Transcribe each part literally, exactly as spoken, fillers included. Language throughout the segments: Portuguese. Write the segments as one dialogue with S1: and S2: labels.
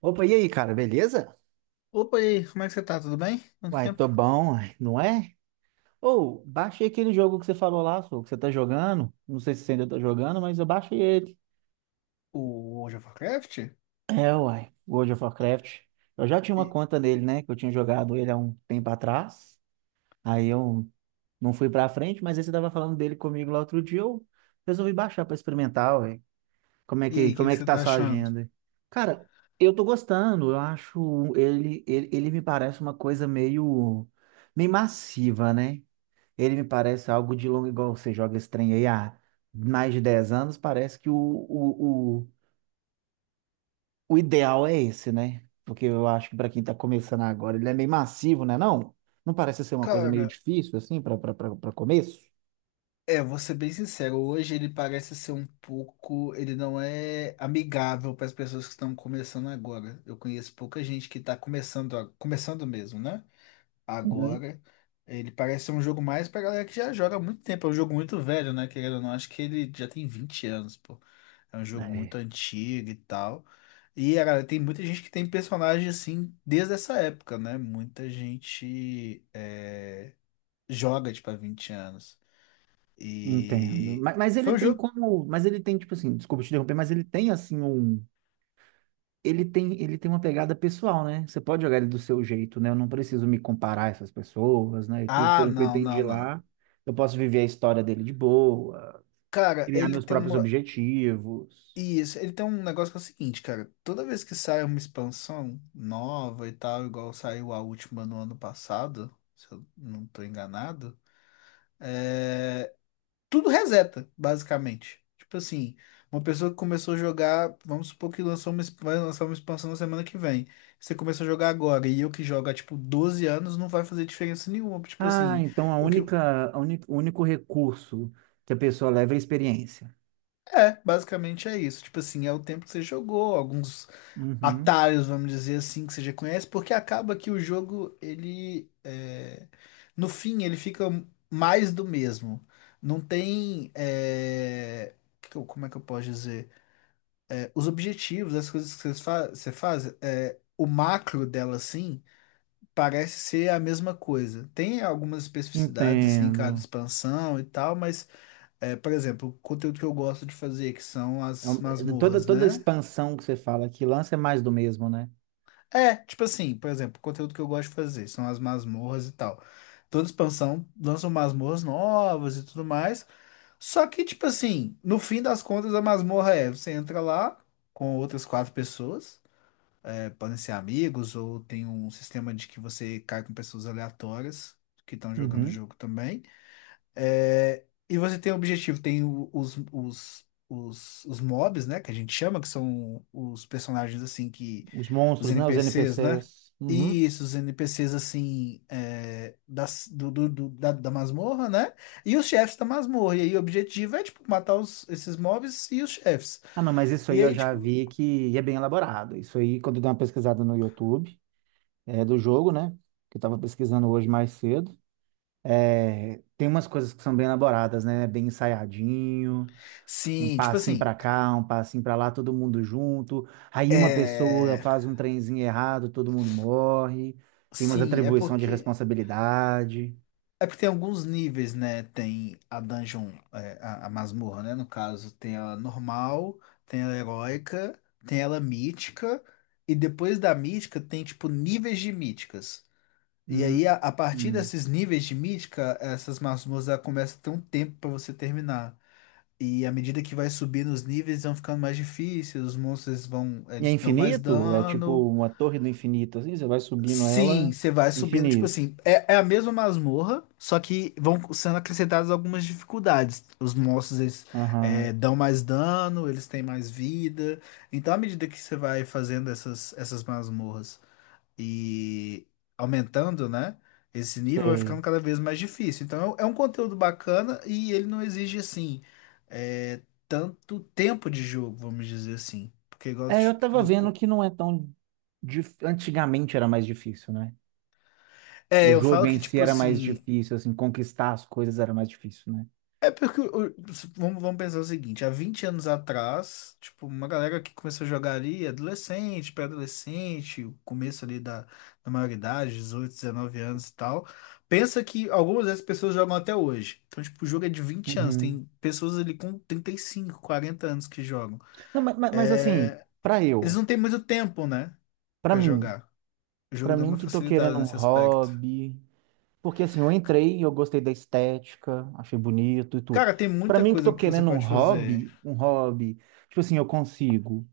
S1: Opa, e aí, cara, beleza?
S2: Opa, e aí, como é que você tá? Tudo bem? Quanto
S1: Uai, tô
S2: tempo?
S1: bom, uai, não é? Ou, baixei aquele jogo que você falou lá, sô, que você tá jogando. Não sei se você ainda tá jogando, mas eu baixei ele.
S2: O World of Warcraft?
S1: É, uai, World of Warcraft. Eu já tinha uma
S2: E,
S1: conta nele, né? Que eu tinha jogado ele há um tempo atrás. Aí eu não fui pra frente, mas aí você tava falando dele comigo lá outro dia. Eu resolvi baixar pra experimentar, uai. Como é
S2: e
S1: que,
S2: aí, o que
S1: como
S2: que
S1: é que
S2: você
S1: tá a
S2: tá
S1: sua
S2: achando?
S1: agenda? Cara, eu tô gostando. Eu acho ele, ele, ele me parece uma coisa meio, meio massiva, né? Ele me parece algo de longo, igual você joga esse trem aí há mais de dez anos, parece que o, o, o, o ideal é esse, né? Porque eu acho que para quem tá começando agora, ele é meio massivo, né? Não? Não parece ser uma coisa meio
S2: Cara,
S1: difícil, assim, para começo?
S2: é, vou ser bem sincero, hoje ele parece ser um pouco. Ele não é amigável para as pessoas que estão começando agora. Eu conheço pouca gente que tá começando, a- começando mesmo, né?
S1: Uhum.
S2: agora. Ele parece ser um jogo mais pra galera que já joga há muito tempo. É um jogo muito velho, né? Querendo ou não, acho que ele já tem vinte anos, pô. É um jogo muito
S1: É.
S2: antigo e tal. E a galera, tem muita gente que tem personagem assim desde essa época, né? Muita gente é, joga, tipo, há vinte anos.
S1: Entendo.
S2: E
S1: Mas, mas ele
S2: foi um
S1: tem
S2: jogo.
S1: como. Mas ele tem, tipo assim, desculpa te interromper, mas ele tem, assim, um. ele tem, ele tem uma pegada pessoal, né? Você pode jogar ele do seu jeito, né? Eu não preciso me comparar a essas pessoas, né? E tudo
S2: Ah,
S1: pelo que eu
S2: não,
S1: entendi
S2: não, não.
S1: lá, eu posso viver a história dele de boa,
S2: Cara,
S1: criar
S2: ele
S1: meus
S2: tem
S1: próprios
S2: uma.
S1: objetivos.
S2: E esse- ele tem um negócio que é o seguinte, cara. Toda vez que sai uma expansão nova e tal, igual saiu a última no ano passado, se eu não tô enganado, é, tudo reseta, basicamente. Tipo assim, uma pessoa que começou a jogar, vamos supor que lançou uma, exp- vai lançar uma expansão na semana que vem. Você começou a jogar agora e eu que jogo há tipo doze anos, não vai fazer diferença nenhuma. Tipo
S1: Ah,
S2: assim,
S1: então a
S2: o que.
S1: única, a uni- o único recurso que a pessoa leva é a experiência.
S2: É, basicamente é isso. Tipo assim, é o tempo que você jogou, alguns
S1: Uhum.
S2: atalhos, vamos dizer assim, que você já conhece, porque acaba que o jogo, ele, é, no fim, ele fica mais do mesmo. Não tem, é, que que eu- como é que eu posso dizer? É, os objetivos, as coisas que vocês fa- você faz, é, o macro dela, assim, parece ser a mesma coisa. Tem algumas especificidades, assim, em cada
S1: Entendo.
S2: expansão e tal, mas é, por exemplo, o conteúdo que eu gosto de fazer, que são
S1: É
S2: as
S1: um- é Toda,
S2: masmorras,
S1: toda
S2: né?
S1: expansão que você fala que lança é mais do mesmo, né?
S2: É, tipo assim, por exemplo, o conteúdo que eu gosto de fazer são as masmorras e tal. Toda expansão lançam masmorras novas e tudo mais. Só que, tipo assim, no fim das contas, a masmorra é: você entra lá com outras quatro pessoas, é, podem ser amigos, ou tem um sistema de que você cai com pessoas aleatórias que estão jogando o
S1: Uhum.
S2: jogo também. É, e você tem o objetivo, tem o- os, os, os, os mobs, né? Que a gente chama, que são os personagens assim que.
S1: Os
S2: Os
S1: monstros, né? Os
S2: N P Cs, né?
S1: N P Cs. Uhum.
S2: Isso, os N P Cs assim é, das, do, do- do- da, da masmorra, né? E os chefes da masmorra. E aí o objetivo é, tipo, matar os, esses mobs e os chefes.
S1: Ah, não, mas isso aí
S2: E
S1: eu
S2: aí,
S1: já
S2: tipo,
S1: vi que é bem elaborado. Isso aí, quando eu dei uma pesquisada no YouTube, é do jogo, né? Que eu tava pesquisando hoje mais cedo. É, tem umas coisas que são bem elaboradas, né? Bem ensaiadinho, um
S2: sim, tipo
S1: passinho
S2: assim.
S1: pra cá, um passinho pra lá, todo mundo junto. Aí uma pessoa
S2: É,
S1: faz um trenzinho errado, todo mundo morre. Tem umas
S2: sim, é
S1: atribuição de
S2: porque.
S1: responsabilidade.
S2: É porque tem alguns níveis, né? Tem a dungeon, é, a, a masmorra, né? No caso, tem ela normal, tem ela heróica, tem ela mítica, e depois da mítica tem, tipo, níveis de míticas. E
S1: Hum,
S2: aí, a, a partir
S1: hum.
S2: desses níveis de mítica, essas masmorras ela começa a ter um tempo pra você terminar. E à medida que vai subindo os níveis, vão ficando mais difíceis, os monstros vão,
S1: E é
S2: eles dão mais
S1: infinito? É tipo
S2: dano.
S1: uma torre do infinito, assim, você vai subindo
S2: Sim,
S1: ela,
S2: você vai subindo, tipo
S1: infinito.
S2: assim, é, é a mesma masmorra, só que vão sendo acrescentadas algumas dificuldades. Os monstros, eles
S1: Aham.
S2: é, dão mais dano, eles têm mais vida. Então, à medida que você vai fazendo essas, essas masmorras e aumentando, né, esse nível vai
S1: Sei.
S2: ficando cada vez mais difícil. Então, é um é um conteúdo bacana e ele não exige, assim, é, tanto tempo de jogo, vamos dizer assim. Porque igual...
S1: É, eu tava vendo que não é tão. dif- Antigamente era mais difícil, né?
S2: É,
S1: O
S2: eu
S1: jogo
S2: falo que,
S1: em si
S2: tipo
S1: era mais
S2: assim,
S1: difícil, assim, conquistar as coisas era mais difícil, né?
S2: é porque, o- vamos, vamos pensar o seguinte, há vinte anos atrás, tipo, uma galera que começou a jogar ali, adolescente, pré-adolescente, o começo ali da, da maioridade, dezoito, dezenove anos e tal, pensa que algumas dessas pessoas jogam até hoje. Então, tipo, o jogo é de vinte anos,
S1: Uhum.
S2: tem pessoas ali com trinta e cinco, quarenta anos que jogam.
S1: Não, ma- ma- mas, assim,
S2: É,
S1: pra
S2: eles
S1: eu,
S2: não têm muito tempo, né,
S1: pra
S2: pra
S1: mim,
S2: jogar. O jogo
S1: pra
S2: deu
S1: mim
S2: uma
S1: que tô
S2: facilitada
S1: querendo um
S2: nesse aspecto.
S1: hobby, porque assim, eu entrei, eu gostei da estética, achei bonito e tudo.
S2: Cara, tem
S1: Pra
S2: muita
S1: mim que
S2: coisa
S1: tô
S2: que você
S1: querendo um
S2: pode fazer.
S1: hobby, um hobby, tipo assim, eu consigo.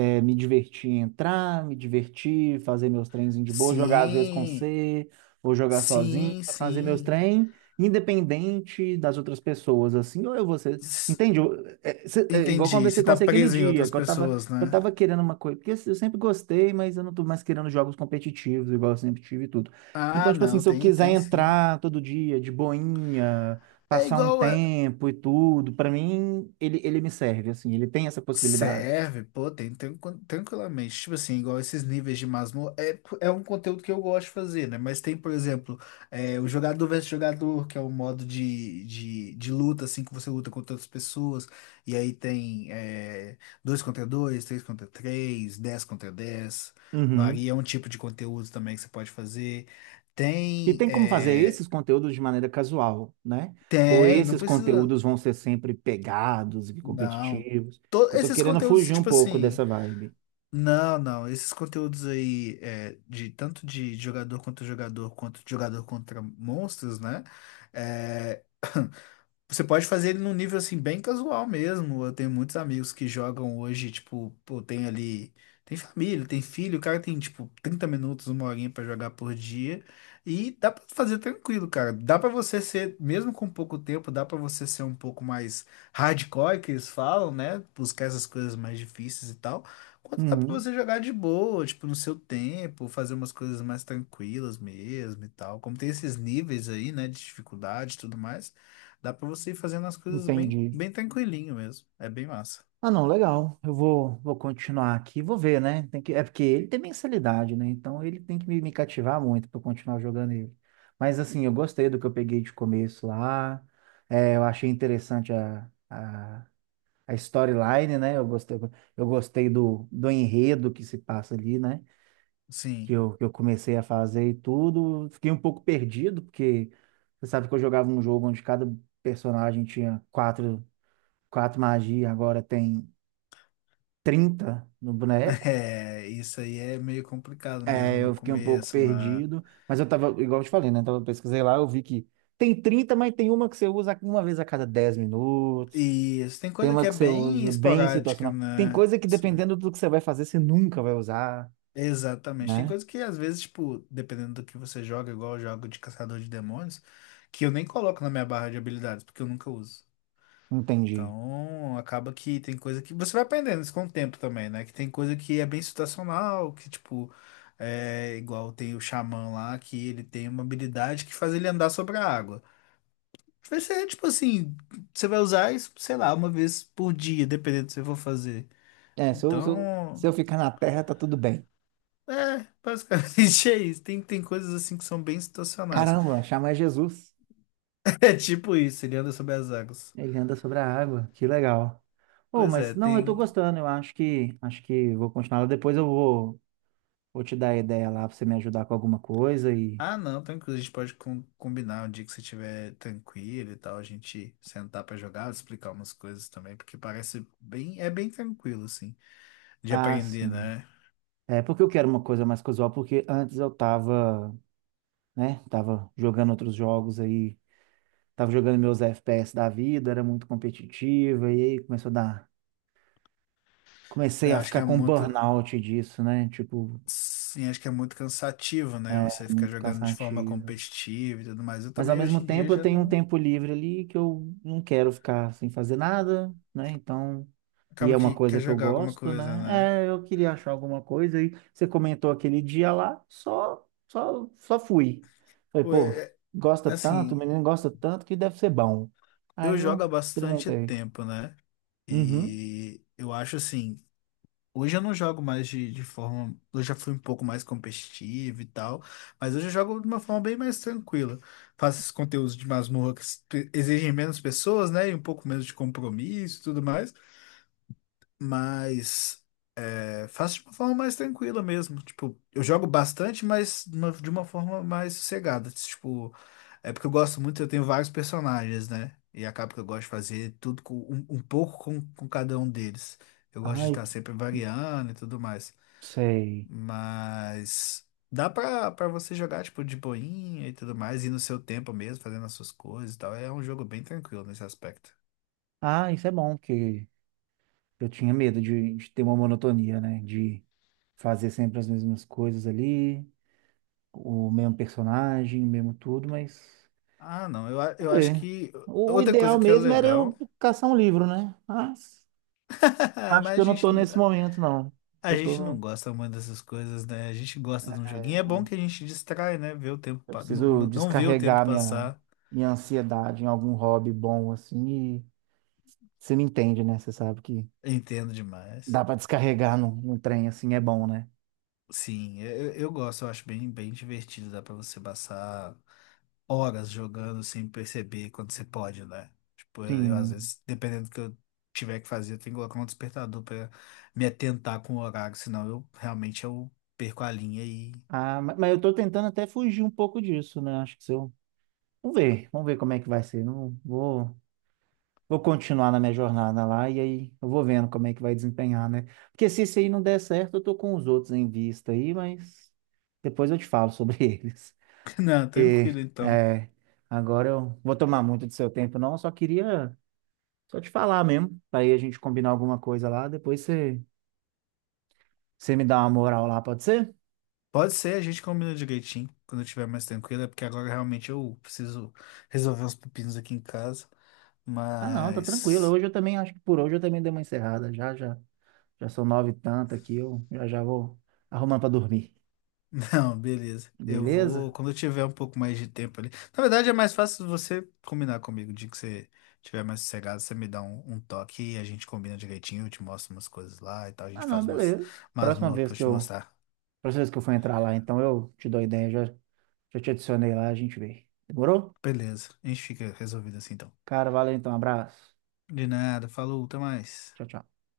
S1: É, me divertir em entrar, me divertir, fazer meus trenzinhos de boa, jogar às vezes com
S2: Sim,
S1: você, ou jogar sozinho,
S2: sim,
S1: fazer meus
S2: sim.
S1: trem, independente das outras pessoas, assim, ou eu vou ser.
S2: S-
S1: Entende? Eu- é, cê- é igual eu
S2: Entendi,
S1: conversei
S2: você
S1: com
S2: tá
S1: você aquele
S2: preso em
S1: dia,
S2: outras
S1: que eu tava,
S2: pessoas,
S1: que eu
S2: né?
S1: tava querendo uma coisa, porque assim, eu sempre gostei, mas eu não tô mais querendo jogos competitivos, igual eu sempre tive e tudo. Então,
S2: Ah,
S1: tipo assim,
S2: não,
S1: se eu
S2: tem,
S1: quiser
S2: tem sim.
S1: entrar todo dia de boinha,
S2: É
S1: passar um
S2: igual a...
S1: tempo e tudo, pra mim, ele, ele me serve, assim, ele tem essa possibilidade.
S2: Serve, pô, tem tranqu- tranquilamente. Tipo assim, igual esses níveis de masmorra. É, é um conteúdo que eu gosto de fazer, né? Mas tem, por exemplo, é, o jogador versus jogador, que é um modo de, de, de luta, assim, que você luta contra outras pessoas. E aí tem é, dois contra dois, três contra três, dez contra dez.
S1: Uhum.
S2: Varia, é um tipo de conteúdo também que você pode fazer.
S1: E
S2: Tem.
S1: tem como fazer
S2: é,
S1: esses conteúdos de maneira casual, né? Ou
S2: Tem, não
S1: esses
S2: precisa.
S1: conteúdos vão ser sempre pegados e
S2: Não.
S1: competitivos?
S2: To-
S1: Que eu tô
S2: esses
S1: querendo
S2: conteúdos,
S1: fugir um
S2: tipo
S1: pouco
S2: assim.
S1: dessa vibe.
S2: Não, não. Esses conteúdos aí, é, de tanto de jogador contra jogador, quanto de jogador contra monstros, né? É. Você pode fazer ele num nível assim bem casual mesmo. Eu tenho muitos amigos que jogam hoje, tipo, pô, tem ali, tem família, tem filho, o cara tem tipo trinta minutos, uma horinha pra jogar por dia e dá pra fazer tranquilo, cara. Dá pra você ser, mesmo com pouco tempo, dá pra você ser um pouco mais hardcore que eles falam, né? Buscar essas coisas mais difíceis e tal. Quanto dá pra
S1: Uhum,
S2: você jogar de boa, tipo, no seu tempo, fazer umas coisas mais tranquilas mesmo e tal. Como tem esses níveis aí, né, de dificuldade e tudo mais. Dá pra você ir fazendo as coisas bem,
S1: entendi.
S2: bem tranquilinho mesmo. É bem massa.
S1: Ah, não, legal. Eu vou, vou continuar aqui, vou ver, né? Tem que, é porque ele tem mensalidade, né? Então ele tem que me, me cativar muito para continuar jogando ele. Mas assim, eu gostei do que eu peguei de começo lá. É, eu achei interessante a, a a storyline, né? Eu gostei, eu gostei do, do enredo que se passa ali, né? Que
S2: Sim.
S1: eu, que eu comecei a fazer e tudo. Fiquei um pouco perdido, porque você sabe que eu jogava um jogo onde cada personagem tinha quatro, quatro magias, agora tem trinta no boneco.
S2: É, isso aí é meio complicado
S1: É,
S2: mesmo no
S1: eu fiquei um pouco
S2: começo, né?
S1: perdido, mas eu tava, igual eu te falei, né? Então eu pesquisei lá, eu vi que tem trinta, mas tem uma que você usa uma vez a cada dez minutos.
S2: E isso, tem coisa que
S1: Tema
S2: é
S1: que você
S2: bem
S1: usa bem
S2: esporádica,
S1: situacional. Tem
S2: né?
S1: coisa que
S2: Sim.
S1: dependendo do que você vai fazer, você nunca vai usar,
S2: Exatamente. Tem
S1: né?
S2: coisa que às vezes, tipo, dependendo do que você joga, igual eu jogo de caçador de demônios, que eu nem coloco na minha barra de habilidades, porque eu nunca uso.
S1: Entendi.
S2: Então, acaba que tem coisa que você vai aprendendo isso com o tempo também, né? Que tem coisa que é bem situacional, que tipo, é igual tem o xamã lá, que ele tem uma habilidade que faz ele andar sobre a água. Vai ser tipo assim, você vai usar isso, sei lá, uma vez por dia, dependendo do que você for fazer.
S1: É, se eu, se eu, se eu
S2: Então,
S1: ficar na terra, tá tudo bem.
S2: é, basicamente é isso. Tem, tem coisas assim que são bem situacionais.
S1: Caramba, chama Jesus.
S2: É tipo isso, ele anda sobre as águas.
S1: Ele anda sobre a água, que legal. Oh,
S2: Pois é,
S1: mas não, eu tô
S2: tem.
S1: gostando, eu acho que acho que vou continuar. Depois eu vou, vou te dar a ideia lá pra você me ajudar com alguma coisa e.
S2: Ah, não, tranquilo. A gente pode com- combinar um dia que você estiver tranquilo e tal, a gente sentar pra jogar, explicar umas coisas também, porque parece bem, é bem tranquilo, assim, de
S1: Ah,
S2: aprender,
S1: sim.
S2: né?
S1: É porque eu quero uma coisa mais casual, porque antes eu tava, né, tava jogando outros jogos aí tava jogando meus F P S da vida, era muito competitiva, e aí começou a dar. Comecei
S2: Eu
S1: a
S2: acho que
S1: ficar
S2: é
S1: com
S2: muito,
S1: burnout disso, né? Tipo,
S2: sim, acho que é muito cansativo, né?
S1: é
S2: Você ficar
S1: muito
S2: jogando de forma
S1: cansativo.
S2: competitiva e tudo mais. Eu
S1: Mas ao
S2: também
S1: mesmo
S2: hoje em dia
S1: tempo eu
S2: já
S1: tenho um
S2: não
S1: tempo livre ali que eu não quero ficar sem fazer nada, né? Então, e
S2: acaba
S1: é uma
S2: que quer
S1: coisa que eu
S2: jogar alguma
S1: gosto,
S2: coisa,
S1: né?
S2: né?
S1: É, eu queria achar alguma coisa e você comentou aquele dia lá, só só só fui. Falei,
S2: Pô, é-
S1: pô, gosta
S2: é-
S1: tanto, o
S2: assim,
S1: menino gosta tanto que deve ser bom.
S2: eu
S1: Aí
S2: jogo
S1: eu
S2: há bastante
S1: experimentei.
S2: tempo, né?
S1: Uhum.
S2: E eu acho assim. Hoje eu não jogo mais de, de, forma. Eu já fui um pouco mais competitivo e tal, mas hoje eu jogo de uma forma bem mais tranquila. Faço esses conteúdos de masmorra que pe- exigem menos pessoas, né? E um pouco menos de compromisso e tudo mais. Mas é, faço de uma forma mais tranquila mesmo. Tipo, eu jogo bastante, mas de uma de uma forma mais sossegada. Tipo, é porque eu gosto muito, eu tenho vários personagens, né? E acaba que eu gosto de fazer tudo com, um, um pouco com, com cada um deles. Eu gosto de
S1: Ai,
S2: estar sempre variando e tudo mais.
S1: sei.
S2: Mas dá pra, pra você jogar, tipo, de boinha e tudo mais, e no seu tempo mesmo, fazendo as suas coisas e tal. É um jogo bem tranquilo nesse aspecto.
S1: Ah, isso é bom, porque eu tinha medo de, de ter uma monotonia, né? De fazer sempre as mesmas coisas ali, o mesmo personagem, o mesmo tudo, mas
S2: Ah, não, eu, a-
S1: vamos
S2: eu acho
S1: ver.
S2: que
S1: O,
S2: outra coisa
S1: ideal
S2: que é
S1: mesmo era eu
S2: legal,
S1: caçar um livro, né? Mas acho
S2: mas
S1: que
S2: a
S1: eu não
S2: gente,
S1: tô nesse momento, não.
S2: a
S1: Eu
S2: gente não
S1: tô,
S2: gosta muito dessas coisas, né? A gente gosta de um joguinho. É bom que a gente distrai, né? Ver o tempo,
S1: eu
S2: pa- não,
S1: preciso
S2: não ver o tempo
S1: descarregar minha,
S2: passar.
S1: minha ansiedade em algum hobby bom, assim, e você me entende, né? Você sabe que
S2: Entendo demais.
S1: dá pra descarregar num, num trem assim é bom, né?
S2: Sim, eu, eu gosto, eu acho bem, bem divertido. Dá pra você passar horas jogando sem perceber quando você pode, né? Tipo, eu, eu, às
S1: Sim.
S2: vezes, dependendo do que eu tiver que fazer, eu tenho que colocar um despertador pra me atentar com o horário, senão eu realmente eu perco a linha e.
S1: Ah, ma- mas eu tô tentando até fugir um pouco disso, né? Acho que se eu. Vamos ver, vamos ver como é que vai ser. Não vou, vou continuar na minha jornada lá e aí eu vou vendo como é que vai desempenhar, né? Porque se isso aí não der certo, eu tô com os outros em vista aí, mas depois eu te falo sobre eles.
S2: Não, tranquilo
S1: E,
S2: então.
S1: é, agora eu vou tomar muito do seu tempo, não. Eu só queria só te falar mesmo, para aí a gente combinar alguma coisa lá. Depois você, você me dá uma moral lá, pode ser?
S2: Pode ser, a gente combina direitinho quando eu estiver mais tranquilo, é porque agora realmente eu preciso resolver uns pepinos aqui em casa,
S1: Ah, não, tá tranquilo.
S2: mas.
S1: Hoje eu também acho que por hoje eu também dei uma encerrada já já. Já são nove e tanto aqui, eu já já vou arrumando para dormir.
S2: Não, beleza. Eu vou,
S1: Beleza?
S2: quando eu tiver um pouco mais de tempo ali. Na verdade, é mais fácil você combinar comigo. O dia que você tiver mais sossegado, você me dá um, um toque e a gente combina direitinho. Eu te mostro umas coisas lá e tal. A
S1: Ah,
S2: gente
S1: não,
S2: faz umas
S1: beleza. Próxima
S2: masmorras
S1: vez
S2: pra eu
S1: que
S2: te
S1: eu,
S2: mostrar.
S1: próxima vez que eu for entrar lá, então eu te dou ideia, já, já te adicionei lá, a gente vê. Demorou?
S2: Beleza. A gente fica resolvido assim então.
S1: Cara, valeu então, abraço.
S2: De nada. Falou, até mais.
S1: Tchau, tchau.